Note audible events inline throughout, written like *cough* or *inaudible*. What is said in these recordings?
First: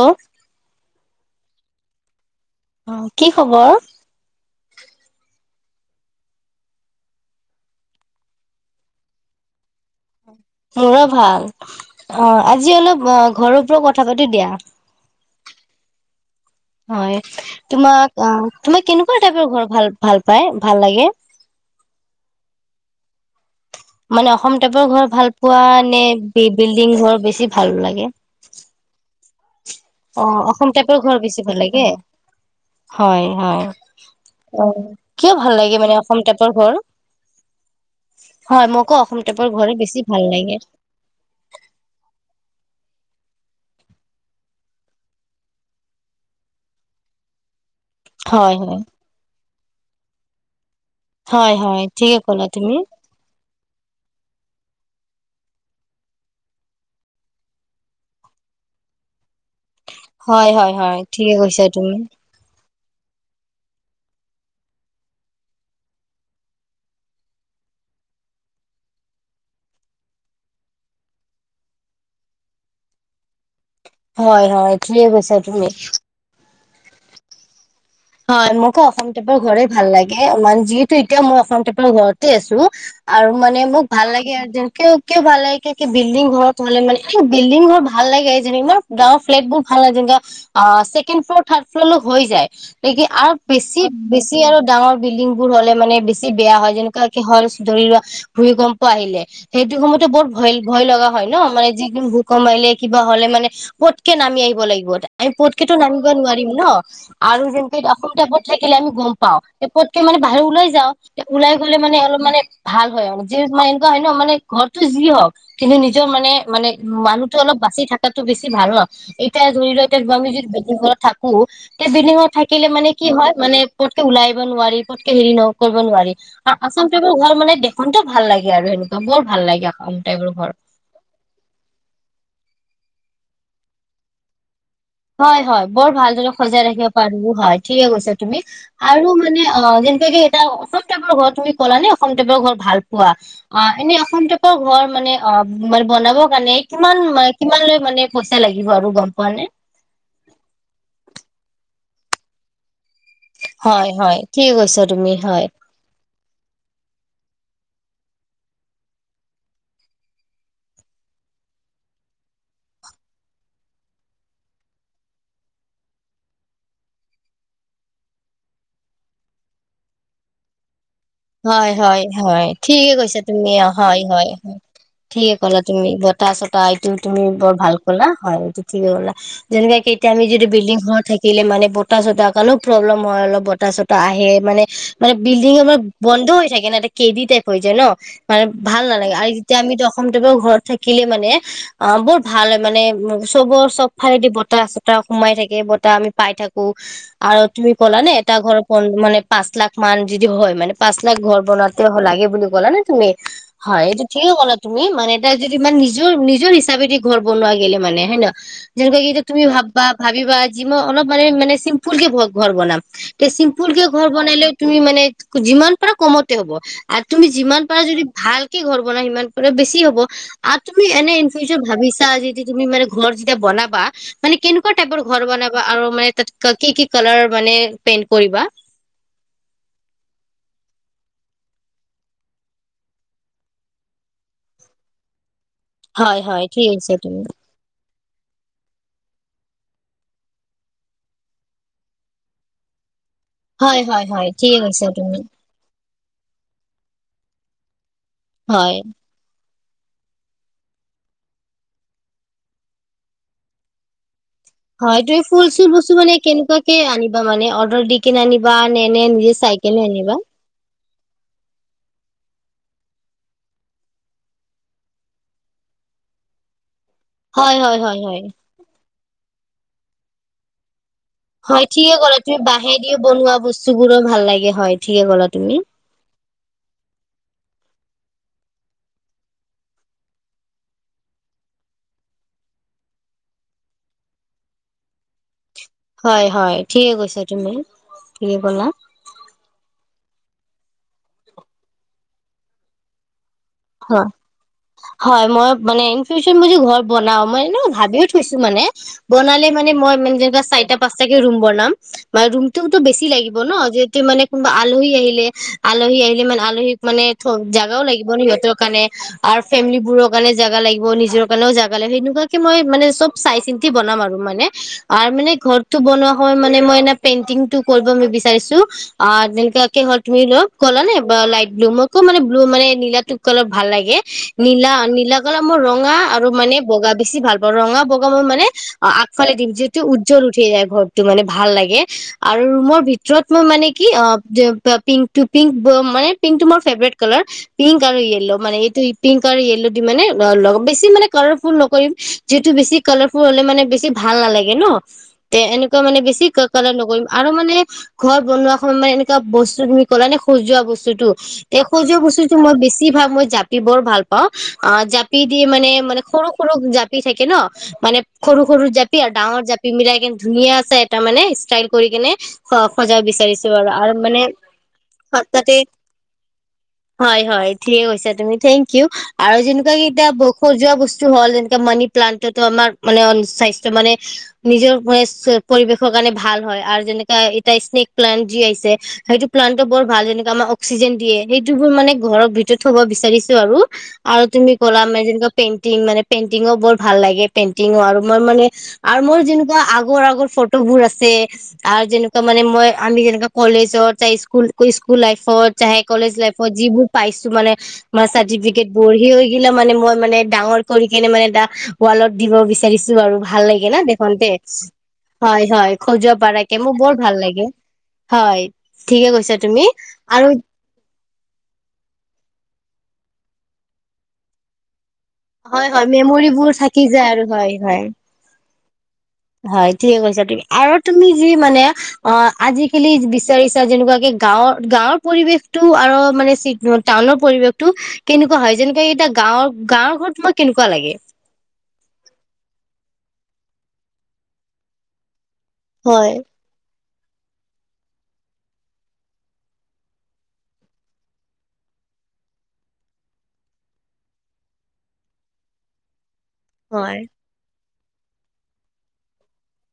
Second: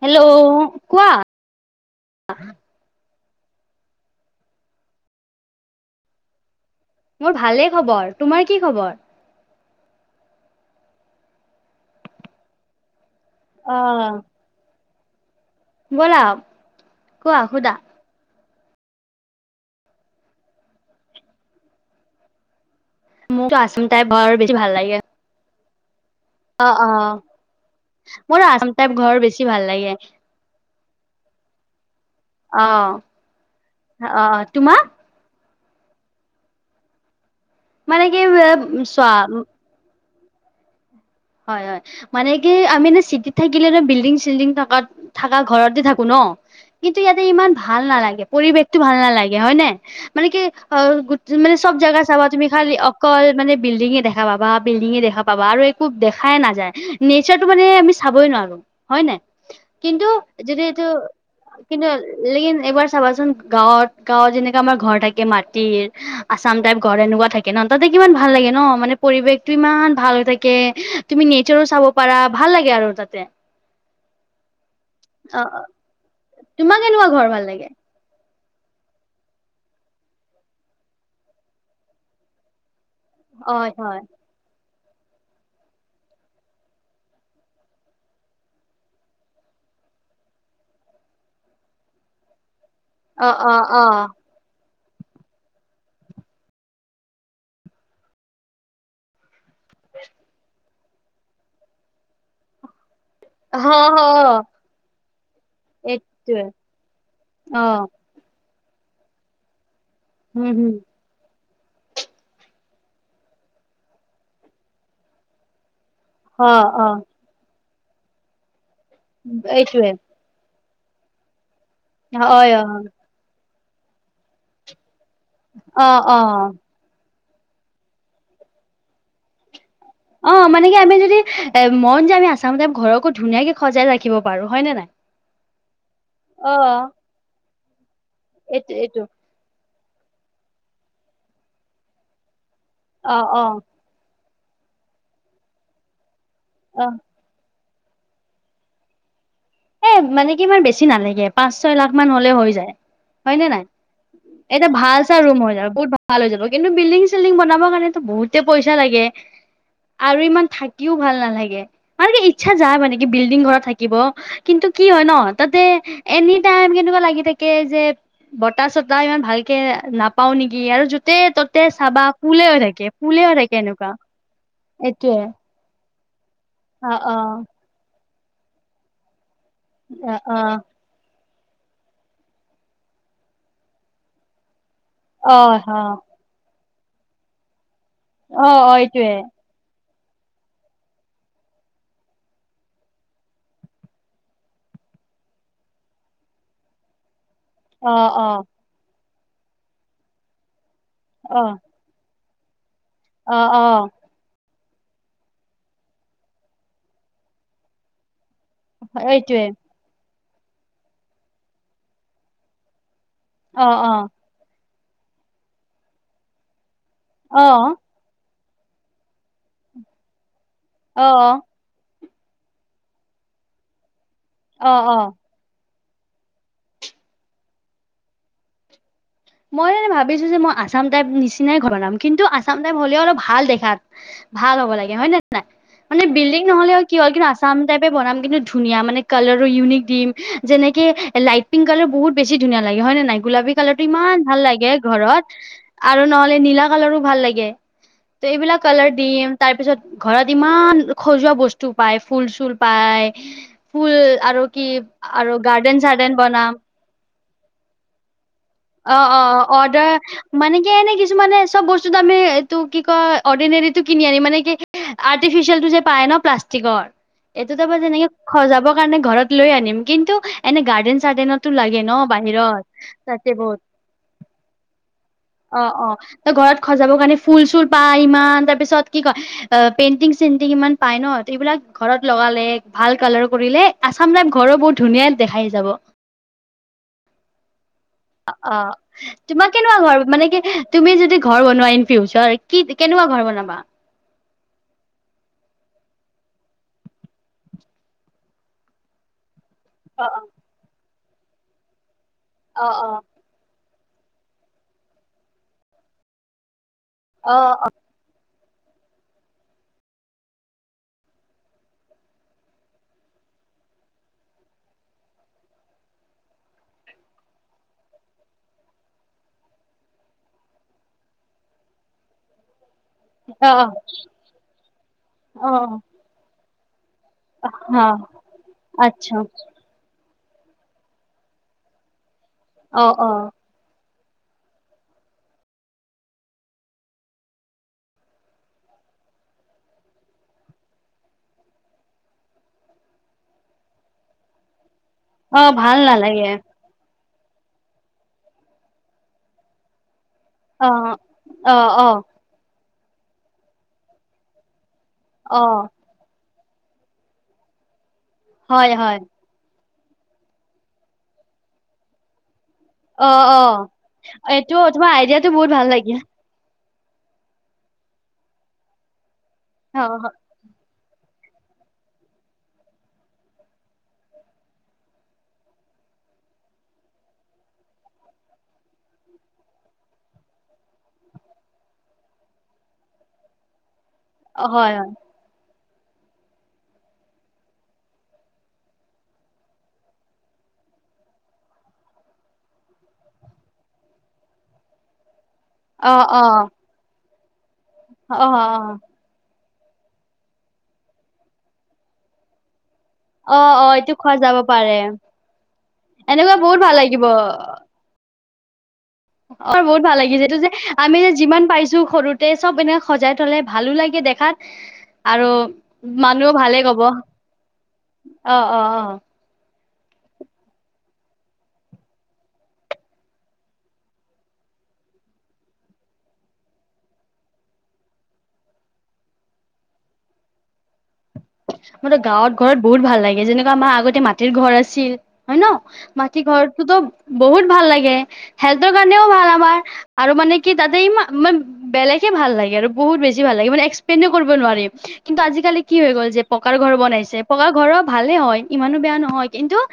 Hello কোৱা। আহ অ কি খবৰ। মোৰ ভালে খবৰ তোমাৰ কি খবৰ। মোৰো ভাল অ' আজি অলপ অ'। ঘৰৰ পৰাও কথা অ', পাতি দিয়া। ব'লা। হয় কোৱা সুধা তোমাক। তোমাক কেনেকুৱা টাইপৰ ঘৰ ভাল ভাল পাই ভাল লাগে। মোকতো আছাম টাইপ ঘৰ মানে বেছি অসম ভাল টপৰ লাগে ঘৰত ভাল পোৱা। নে অ অ বিল্ডিং ঘৰ বেছি ভাল লাগে। মোৰ আছাম টাইপ ঘৰ বেছি ভাল লাগে অ অআচামটাইপৰ ঘৰ বেছি ভাল লাগে অ হয় হয় অ কিয় ভাল লাগে। মানে অআচামটাইপৰ ঘৰ। মানে কি হয় উম মোকো চোৱা। অসম টাইপৰ ঘৰে বেছি ভাল লাগে। হয় হয় মানে কি আমি চিটিত থাকিলে ন বিল্ডিং চিল্ডিং থ থকা ঘৰতে থাকো ন কিন্তু ইয়াতে ইমান। ভাল নালাগে হয় পৰিৱেশতটো হয় ভাল নালাগে হয় ন। মানে কি। অ গোট হয় মানে চব হয় জাগগা ঠিকে চাবা ক'লা তুমি খালি অকল মানে বিল্ডিঙে দেখাবা বা বিল্ডিঙ দেখা। পাব ব আৰু। খুব দেখাইে নাযায় নেচাৰটো মানে আমি চাবই নোৱাৰো হয় ন। কিন্তু হয় যদি হয় এইটো হয় ঠিকে কৈছা কিন্তু তুমি লকিন এবাৰ। চাবাচোন গাঁৱত গাঁৱত যেনেকা আমাৰ ঘৰ থাকে মাটিৰ আচাম টাইপ ঘৰ এনেকুৱা থাকে ন তাতে ইমান ভাল লাগে ন মানে পৰিবেশ টো ইমান ভাল হৈ থাকে। তুমি নেচাৰো চাব পাৰা ভাল লাগে আৰু তাতে। হয় হয় ঠেকে কৈছা অ অ তুমি তোমাক কেনেকুৱা ঘৰ ভাল লাগে। হয় মোকো অসম টাইপৰ ঘৰে ভাল লাগে ম যিহেতু এতিয়া মই অসম টাইপৰ ঘৰতে আছো। আৰু মানে হয় মোক হয় ভাল লাগে আৰু কিয় কিয় ভাল লাগে বিল্ডিং ঘৰত হ'লে মানে এ বিল্ডিং ঘৰ ভাল লাগে যেনে ইমান ডাঙৰ ফ্লেটবোৰ ভাল লাগে যেনে আহ ছেকেণ্ড ফ্লৰ থাৰ্ড ফ্ল'ৰলৈ হৈ যায়। নেকি অ আৰু অ বেছি অ বেছি আৰু ডাঙৰ বিল্ডিং বোৰ হ'লে মানে বেছি বেয়া হয় যেনেকুৱা কি হ'ল ধৰি লোৱা ভূমিকম্প আহিলে সেইটো সময়তো বহুত ভয় ভয় লগা হয় ন মানে যিকোনো ভূমিকম্প আহিলে কিবা হ'লে মানে হ হ পতকে নামি আহিব লাগিব আমি পতকেতো নামিব এইটোৱে নোৱাৰিম ন আৰু অ যে আচলতে আপুনি থাকিলে আমি গম পাওঁত, পৃথকে মানে বাহিৰ উম ওলাই হম যাওঁ। ওলাই গলে মানে অলপ মানে ভাল হয় যি এনেকুৱা হয় ন মানে ঘৰতো যি হওক কিন্তু নিজৰ মানে অ মানে অ মানুহটো অলপ বাচি থকাটো বেছি ভাল ন। এতিয়া ধৰি লোৱা এইটোৱে এতিয়া তোমালোকে যদি ঘৰত থাকো। বিনিময়ত থাকি হয় অ কিলে মানে কি হয় মান পতকে ওলাই আহিব নোৱাৰি। হেৰি ন কৰিব অ নোৱাৰি অ আৰু আচাম টাইপৰ টাইপৰ ঘৰ মানে দেখোংটেও ভাল লাগে আৰু সেনেকুৱা বৰ ভাল লাগে আসাম টাইপৰ অ ঘৰ মানে কি আমি যদি এ মন যে আমি আছাম টাইপৰ ঘৰকো ধুনীয়াকে সজাই ৰাখিব পাৰো হয় নে নাই। হয় হয় বৰ ভালদৰে অ সজাই ৰাখিব পাৰো হয়। ঠিকে কৈছা তুমি তুমি এইটো এইটো আৰু মানে অ এটা অসম টাইপৰ ঘৰ তুমি কলা নে অসম টাইপৰ ঘৰ ভাল পোৱা অ এনেই অসম টা ঘৰ মানে অ বনাব মানে অ কিমান কিমান ল মানে পইচা লাগিব আৰু গম পোৱা নে এ মানে কি ইমান বেছি নালাগে পাঁচ ছয় লাখ মান হলে হৈ যায় হয় নে নাই হয়, ঠিকে এটা কৈছা ভাল তুমি চা ৰুম হয়। হৈ যাব বহুত ভাল ভাল হৈ যাব কিন্তু বিল্ডিং চিল্ডিং, বনাব কাৰণো বহুতে পইচা লাগে আৰু ইমান থাকিও ভাল নালাগে মান কি ইচ্ছা যায় মানে কি বিল্ডিং ঘৰত থাকিব কিন্তু কি হয় ন তাতে এনি টাইম কেনেকুৱা লাগি থাকে যে বতাহ চতাহ ইমান ভালকে নাপাও নেকি আৰু য'তে ত'তে হয় হয় চাবা ফুলে হয় হৈ থাকে ঠিকে কৈছা ফুলে হৈ তুমি থাকে অ এনেকুৱা হয় হয় এইটোয়ে ঠিকে কলা তুমি তাৰছত অ আইতও অ তুমি বৰ ভাল কলা। হয় এইটো ঠিকে কলা। যেনেকে এতিয়া অ আম অ যদি বিল্ডিং ঘৰ থাকে। থাকিলে মানে বতাহ চতাহ কাৰণে কি প্ৰব্লেম হয় অলপ বতাহ চতাহ আহে মানে মানে বিল্ডিং, অ আমাৰ হৈ থাকে না কেড টপ হৈ যায় ন মানে অ অ ভাল এইটোয়ে নালাগে আৰু যেতিয়া আমি অসমদেৱৰ ঘৰত থাকিলে মানে অ বহৰ ভাল হয় মানে চবৰ চবফালেদি বতাহ আছে ত সোমাই থাকে বতাহ আমি পাই থাকো। আৰু তুমি অ কলা নে অ এটা ঘৰৰ মানে পাঁচ লাখ মান যদি হয় মানে পাচ লাখ অ ঘৰ বনাতে লাগে বুলি গলা নে তুমি অ অ হয় এইটো ঠিকে কলা তুমি মানে এ তাই যদি ইমান নিজৰ নিজৰ হিচাপেদি ঘৰ বনোৱা গেলে মানে হয় নহয়। যেনেকুৱা কি এতিয়া তুমি এইটোৱে ভাব'বা ভাবিবা যি মই অলপ মানে-মানে চিম্পুল কে ঘৰ বনাম। অ চিম্পুল কে অ ঘৰ বনাইলে তুমি মানে যিমান পৰা কমতে হব। আৰু তুমি অ যিমান পাৰা যদি ভাল কি ঘৰ বনাই সিমান *unintelligible* বেছি হ'ব। আৰু তুমি অ অ এনে ইন ফিউচাৰ ভাবিছা যেয়া তুমি মানে ঘৰ যেতিয়া বনাবা মানে অ কেনেকুৱা অ টাইপৰ ঘৰ বনাবা আৰু মানে তাত কি-কি কালাৰ মানে পেইন্ট কৰিবা? মই মানে ভাবিছো যে মই আছাম টাইপ নিচিনাই ঘৰনাম কিন্তু আছাম টাইপ হ'লেও অলপ ভাল দেখাত, ভাল হ'ব লাগে। হয় নেহয়? নাই, মান হয় বিল্ডিং হয় ঠিক নহ'লে আছে কি হল তুমি কিন্তু আছাম টাইপ বনাম কিন্তু ধুনীয়া মানে কালাৰো ইউনিক দিম, যেনেকে লাইট পিংক কালাৰ বহুত বেছি ধুনীয়া লাগে হয় নে নাই? গোলাবি কলাৰটো হয় হয় ইমান হয় ভাল ঠিক লাগে কৈছা তুমি ঘৰত। আৰু নহ'লে নীলা কালাৰো ভাল লাগে। ত এইবিলাক হয় কালাৰ দিম। তাৰ পিছত ঘৰত ইমান সজোৱা বস্তু পায়, ফুল-চুল পায়, ফুল আৰু কি হয় ত আৰু ফুল-চুল গাৰ্ডেন বস্তু মানে চাৰ্ডেন বনাম কেনেকুৱাক কে আনিবা মানে অৰ্ডাৰ দি কেনে আনিবা নে নে নিজে অহ-অহ, চাই কেনে অডাৰ আনিবা? মানে এনে কিছু মানে চব বস্তুটো আমি এইটো কি কৈ অৰ্ডিনেৰিটো কিনি আনিম মানে কি আৰ্টিফিচিয়েলটো যে পায় ন প্লাষ্টিকৰ? হয় এইটোত বাৰ হয় হয় যেনেকে হয় সজাবৰ কাৰণে ঘৰত লৈ আনিম কিন্তু, এনে গাৰডেন গাৰডিনতো হয় লাগে ন ঠিকে ক'লা তুমি বাহিৰত? বাঁহেদিও বনোৱা বহত। বস্তুবোৰো ভাল লাগে হয় ঠিকে ক'লা তুমি। অহ-অহ, ত ঘৰত সজাব কাৰণে ফুল-চুল পাই ইমান তাৰ পিছত কি কয় পেইন্টিং-চটিং ইমান পাই ন? এইবিলাক ঘৰত লগালে ভাল কালাৰ কৰিলে আছাম টাই ঘৰো বহুত ধুনীয়া দেখাই। যাব হয়-হয়, ঠিকে কৈছা তুমি। ঠিকে ক'লা অহ, তোমাক কেনেকুৱা ঘৰ মান কি তুমি যদি ঘৰ বনোৱা ইন ফিউচাৰ কি কেনেকুৱা ঘৰ বনাব? হয়। হয়, মই মানে *unintelligible* যদি ঘৰত বনাও, মই এনে ভাবিও থৈছো মানে বনালে মানে অ মইানে যেনেক চাইট পাঁচতাকে ৰুম বনাম। মানে অ ৰুমটোতো অ বছি লাগিব ন যে মানে কোনোবা আলহী আহিলে আলহী আহিলে মানে আলহী মানে থ জোগাও লাগিব সিহঁতক কাৰণে আৰু ফেমেলিবোৰৰ কাৰণে জাগা লাগিব। নিজৰ কাৰণে জেগা লাগি, সেনেকুৱাকে মই মনে সব চাই চিন্তি বনাম আৰু মানে। আৰু মানে ঘৰটো বনুৱা হ'য় মানে মই মেনে পেণ্টীং কৰিব বিচাৰিছোঁ, আ মানে *unintelligible* কলানে বা লাইট ব্লু মই কম মানে বুলু মানে নীলা কালাৰ অ ভাল অ লাগে নীলা নীলা কালাৰ অ মোৰ ৰঙা আৰু মানে বগা বেছি ভাল পাওঁ ৰঙা হা বগা মই মানে অ আচ্ছা আগফালে দিম যিটো মানে উ জল উঠিয় যায় ঘৰটো মানে ভাল লাগে। আৰু ৰুমৰ অ অ ভিতৰত মই মানে পিং পিং মানে পিংটো মোৰ ফেভৰেট কালাৰ পিং পিংক আৰু য়েল্ল মানে এইটো পিংক আৰু য়েললো দি মানে লগাম। বেছি মানে কালাৰফুল নকৰিম যিসেটো বেছি কালাৰফুল হ'লে মানে বেছি ভাল নালাগে ন? তে অ এনেকুৱা মানে বেছি বিয়ে কালাৰ নকৰিম। আৰু মানে ঘৰত বনোৱা সময়ত মানে এনেকুৱা বস্তু তুমি ক'লা নে সজোৱা অ বস্তুতটো অ এই অ সজোৱা বস্তুতটো মই বেছি কি ভাব মই জাপি বৰ ভাল পাওঁ অ জাপি দি অ মানে মানে সৰু জাপি থাকে ন মানে সৰু সৰু হয় জাপি হয় আৰু ডাঙৰ জাপি পিমিলাই কেনে ধুনীয়াছে এটা মানে ষ্টাইল কৰি গেনে অ অ এইটো তোমাৰ আইডিয়াটো বহুত তাতে ভাল লাগিল। হয় হয়। ঠিকে কৈছা তুমি থেংক ইউ। আৰু যেনেকুৱা কি অ এতিয়া ব খৰ যোৱা বস্তু হল যেনে মানি প্লান্ততো আমাৰ মানে স্বাস্থ্য মানে নিজৰ মানে পৰিৱেশৰ কাৰণে ভাল হয়। আৰু যেনেকা এটা স্নেক প্লান্ত যি আহিছে, সেইটো প্লান্তটো বৰ ভাল আমাক অক্সিজেন দিয়ে। সেইটো বোৰ মানে ঘৰৰ ভিতৰত থব বিচাৰিছো আৰু। আৰু হয় তুমি'কলা হয় মে যেনেকৈ পেন পেনটিং মানে পেনটিংও বৰ ভাল লাগে। পেনটিংও আৰু। মই মানে মোৰ যেনে কোৱা আগৰ আগৰ ফটোবোৰ আছে যেনে কোৱা মানে মই আমি যেনেকোৱা কলেজৰ স্কুল স্কুল লাইফ ফত *inaudible* অ কলেজ অ লাইফত যিবোৰ পাইছো মানে মাৰ অ অ চাৰ্টিফিকেট *inaudible* হৈ লিলে মানে মই মানে ডাঙৰ কৰি কেনে মানে এটা ৱালত দিব বিচাৰো। বিচাৰিছো আৰু অ ভাল অ লাগে না এইটো খোৱা দেখতে। যাব পাৰে। হয় হয় সজোৱা এনেকুৱা বহুত পাৰাকে মোৰ বৰ লাগিব ভাল লাগে। হয়। ঠিকে কৈছা অ তুমি বহুত ভাল লাগিছে আৰু এইটো যে আমি যে যিমান পাইছো সৰুতে চব এনা সজাই থলে ভালো লাগে দেখাত আৰু হয় হয় মানুহও মেমৰিবোৰ ভালে থাকি কব যায় আৰু হয় হয় অঁ হয় ঠিকে কৈছা তুমি আৰু তুমি যি মানে অ আজিকালি বিচাৰিছা যেনেকুৱাকে গাঁৱৰ গাঁৱৰ পৰিৱেশতটো আৰু মানে টাউনৰ পৰিৱেশটো কেনেকুৱা হয় যেনেকুৱা এতিয়া গাঁৱৰ গাঁৱৰ ঘৰত তোমাক কেনেকুৱা লাগে মো ত গাঁৱত ঘৰত বহুত ভাল লাগে যেনেকুৱা আমাৰ আগতে মাটিৰ ঘৰ আছিল হয় ন হয় মাটিৰ ঘৰটোত বহুত ভাল লাগে হেল্ট কাৰণেও ভাল আমাৰ আৰু মানে কি তাতে ইমা ইমান বেলেগে ভাল লাগে আৰু বহুত বেছি ভাল লগে এস্কপ্লেনেই কৰিব নোৱাৰি কিন্তু আজিকালি কি হৈ গল যে পকাৰ ঘৰ হয় বনাইছে পকা ঘৰৰ ভালে হয় ইমানো বেয়া নহয় কিন্তু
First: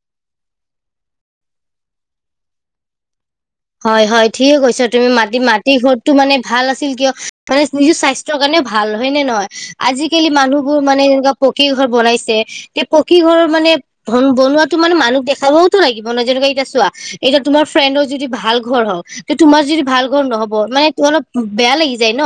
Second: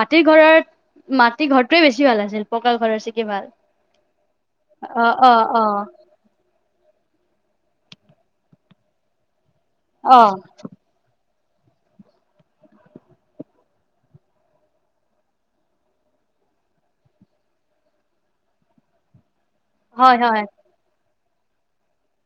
মাটিৰ ঘৰত মাটিৰ ঘৰটোৱে বেছি ভাল আছিল পকা ঘৰৰ চিকে ভাল হয় হয় ঠিকে কৈছা অ তুমি অ মাটি অ মাটি ঘৰটো মানে ভাল আছি আছিল কিয় মানে নিজৰ স্বাস্থ্যৰ কাৰণেও ভাল হয় নে নহয় অ আজিকালি মানুহবোৰ মানে এনুকা পকী ঘৰ বনাইছে তে পকী ঘৰৰ মানে বনোৱাটো মানে মানুহক দেখাবওতো লাগিব নয় যেনেকুৱা এতিয়া চোৱা এতিয়া তোমাৰ ফ্ৰেণ্ডৰ যদি ভাল ঘৰ হ তোমাৰ যদি ভাল হয় ঘৰ হয় নহ'ব মানে তোমালো বেয়া লাগি যায় ন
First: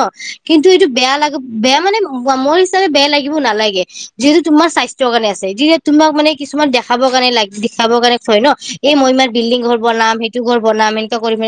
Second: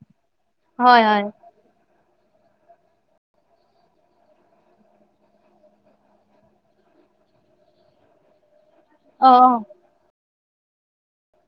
কিন্তু এইটো হয় বেয়া হয় লাগো বেয়া মানে ব মোৰ হিচাপে বেয়া লাগিব নালাগে যিহেতু তোমাৰ স্বাস্থ্যৰ কাৰণে আছে যি তোমাক মানে কিছুমান দেখাব কাৰণে লাগে দেখাবৰ কাৰণে থয় ন এ মই ইমান অ অ বিল্ডিং ঘৰ বনাম হে তো ঘৰ বনাম এনকে কৰিম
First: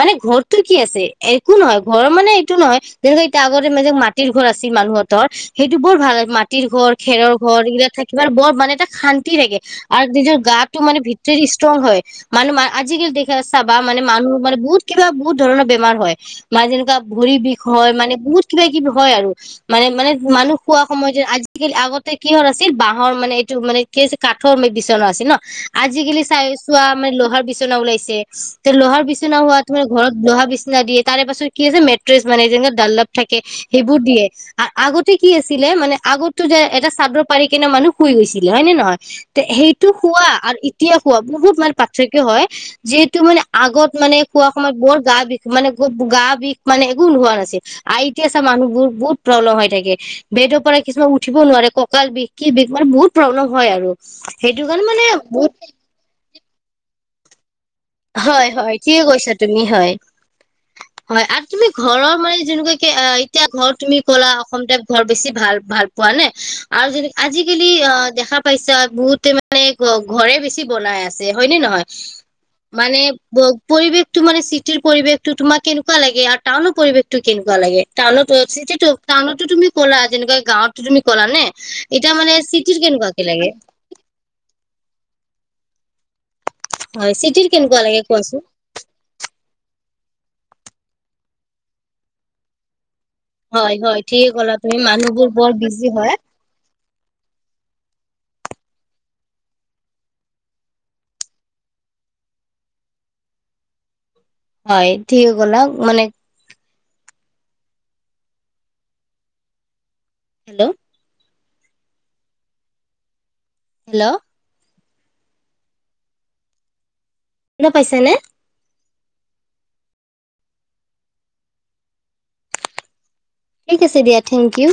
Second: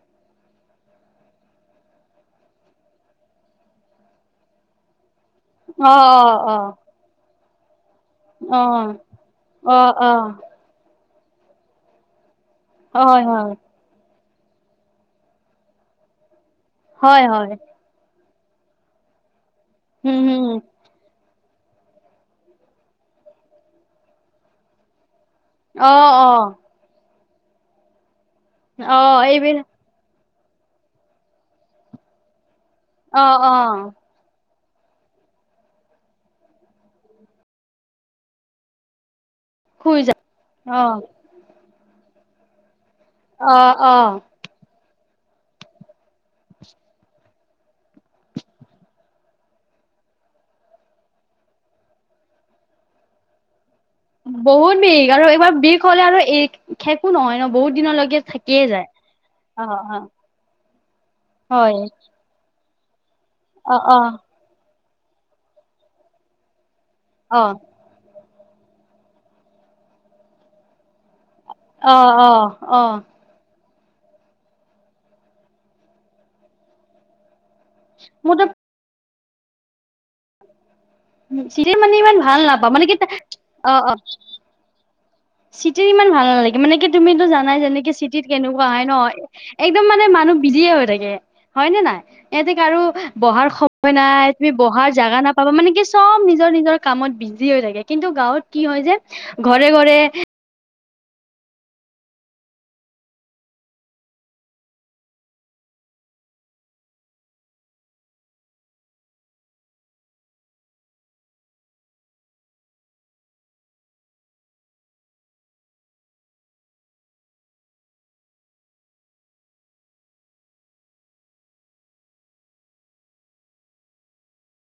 মানে ঘৰতটো কি আছে একো নহয় ঘৰৰ মানে এইটো নহয় যেনেকুৱা এতিয়া আগতে মাটিৰ ঘৰ আছিল মানুহৰ তৰ সেইটো অ বৰ ভাল আ অ অ মাটিৰ ঘৰ খেৰৰ ঘৰ গিলা থাক কিবা বৰ মানে এটা শান্তি লাগে অ অ আৰু অ নিজৰ গাটো মানে ভিতৰ যে ইস্তংগ হয় মানুহ মা আজিকালি হয় দেখি ত হয় চাবা মানে মানুহ মানে বহুত কিবা বহুত ধৰণৰ বেমাৰ হয় মা যেনেকুৱা ভৰি বিষ হয় মানে বহুত কিবা কিবি হয় আৰু মানে মানে হম হম মানুহ খোৱা সময়তে আজি থাকিল আগতে কিহৰ আছিল বাঁহৰ মানে এইটো মানে কি কাঠৰ বিচনা আছিল ন অ আজিকালি অ চাই চোৱা আমি ল ভাল বিচনা ওলাইছে। তো অ লোহাৰ বিচনা হোৱা এইবিলাক তোমাৰ ঘৰত। লোহা বিচনা দিয়ে তাৰে পাছত কি আছে মেট্ৰেছ মানে যেনেক ডানলপ অ থাকে অ সেইবোৰ দিয়ে । আ আগতে কি আছিলে মানে আগতো যে এটা চাদৰ পাৰি কিনে মানুহ শুই গৈছিলে হয় ন নে নহয় সেইটো শুই যা খোৱা আৰু অ এতিয়া খোৱা বহুত মানে পাত থাকে হয় যিহেতু মানে অ আগত অ মানে খোৱা সময়ত বৰ গা বিষ মানে গা বিষ মানে একো নোহোৱা নাছিল আই এতিয়া আচা মানুহ বোৰ বহুত প্ৰব্লেম হৈ থাকে বেদৰ পৰা কিছুমান উঠিব নোৱাৰে ককাল বিষ কি বিষ মানে বহুত প্ৰব্লেম হয় আৰু সেইটো বহুত কাৰণে মানে বিষ আৰু বহুত এইবাৰ বিষ হ'লে আৰু খেকো নহয় ন বহুত দিনলৈকে হয় থাকিয়ে হয় যায় ঠিকে কৈছা তুমি অ হয় অ হয় আৰু তুমি ঘৰৰ মানে যেনেকুৱা কে এতিয়া ঘৰত অ অ তুমি ক'লা অসমতে ঘৰ বেছি ভাল ভাল পোৱা নে? আৰু যে অ আজিকালি অ দেখা পাইছা বহুতে মানে ঘৰে বেছি বনাই আছে হয়নে নহয়? অ অ অ মানে ব পৰিৱেশটো মানে চিটিৰ পৰিৱেশটো তোমাৰ কেনেুৱা লাগে আৰু টাউনৰ পৰিৱেশটো কেনেকুৱা লাগে মোৰ টাউনতো ত চিটি টো টাউনতো তুমি কলা যেনেকা গাঁৱত তুমি কলা নে চিৰিয়েল এতিয়া ইমান মানে ভাল নাপাওঁ চিটিৰ মানে কি কেনেকুৱা কে লাগে? চিটিৰ ইমান ভাল নালাগে মানে কি হয় তুমিতটো চিটিৰ জানাই কেনেকুৱা যেনেক লাগে চিটিত কোৱাচোন কেনেকুৱা হয় ন একদম মানে মানুহ বিজিয়ে হৈ থাকে হয় নে নাই ইহতেক আৰু বহাৰ হয় সময় হয় ঠিকে নাই তুমি ক'লা বহাৰ জেগা মানুহবোৰ বৰ নাপাবা মানে বিজি কি হয় চব নিজৰ নিজৰ কামত বিজি হৈ থাকে কিন্তু গাঁৱত কি হয় যে ঘৰে ঘৰে হয় ঠিকে কলা মানে হেল্ল' হেল্ল' শুনাপাইছা নে? ঠিক আছে দিয়া থেংক ইউ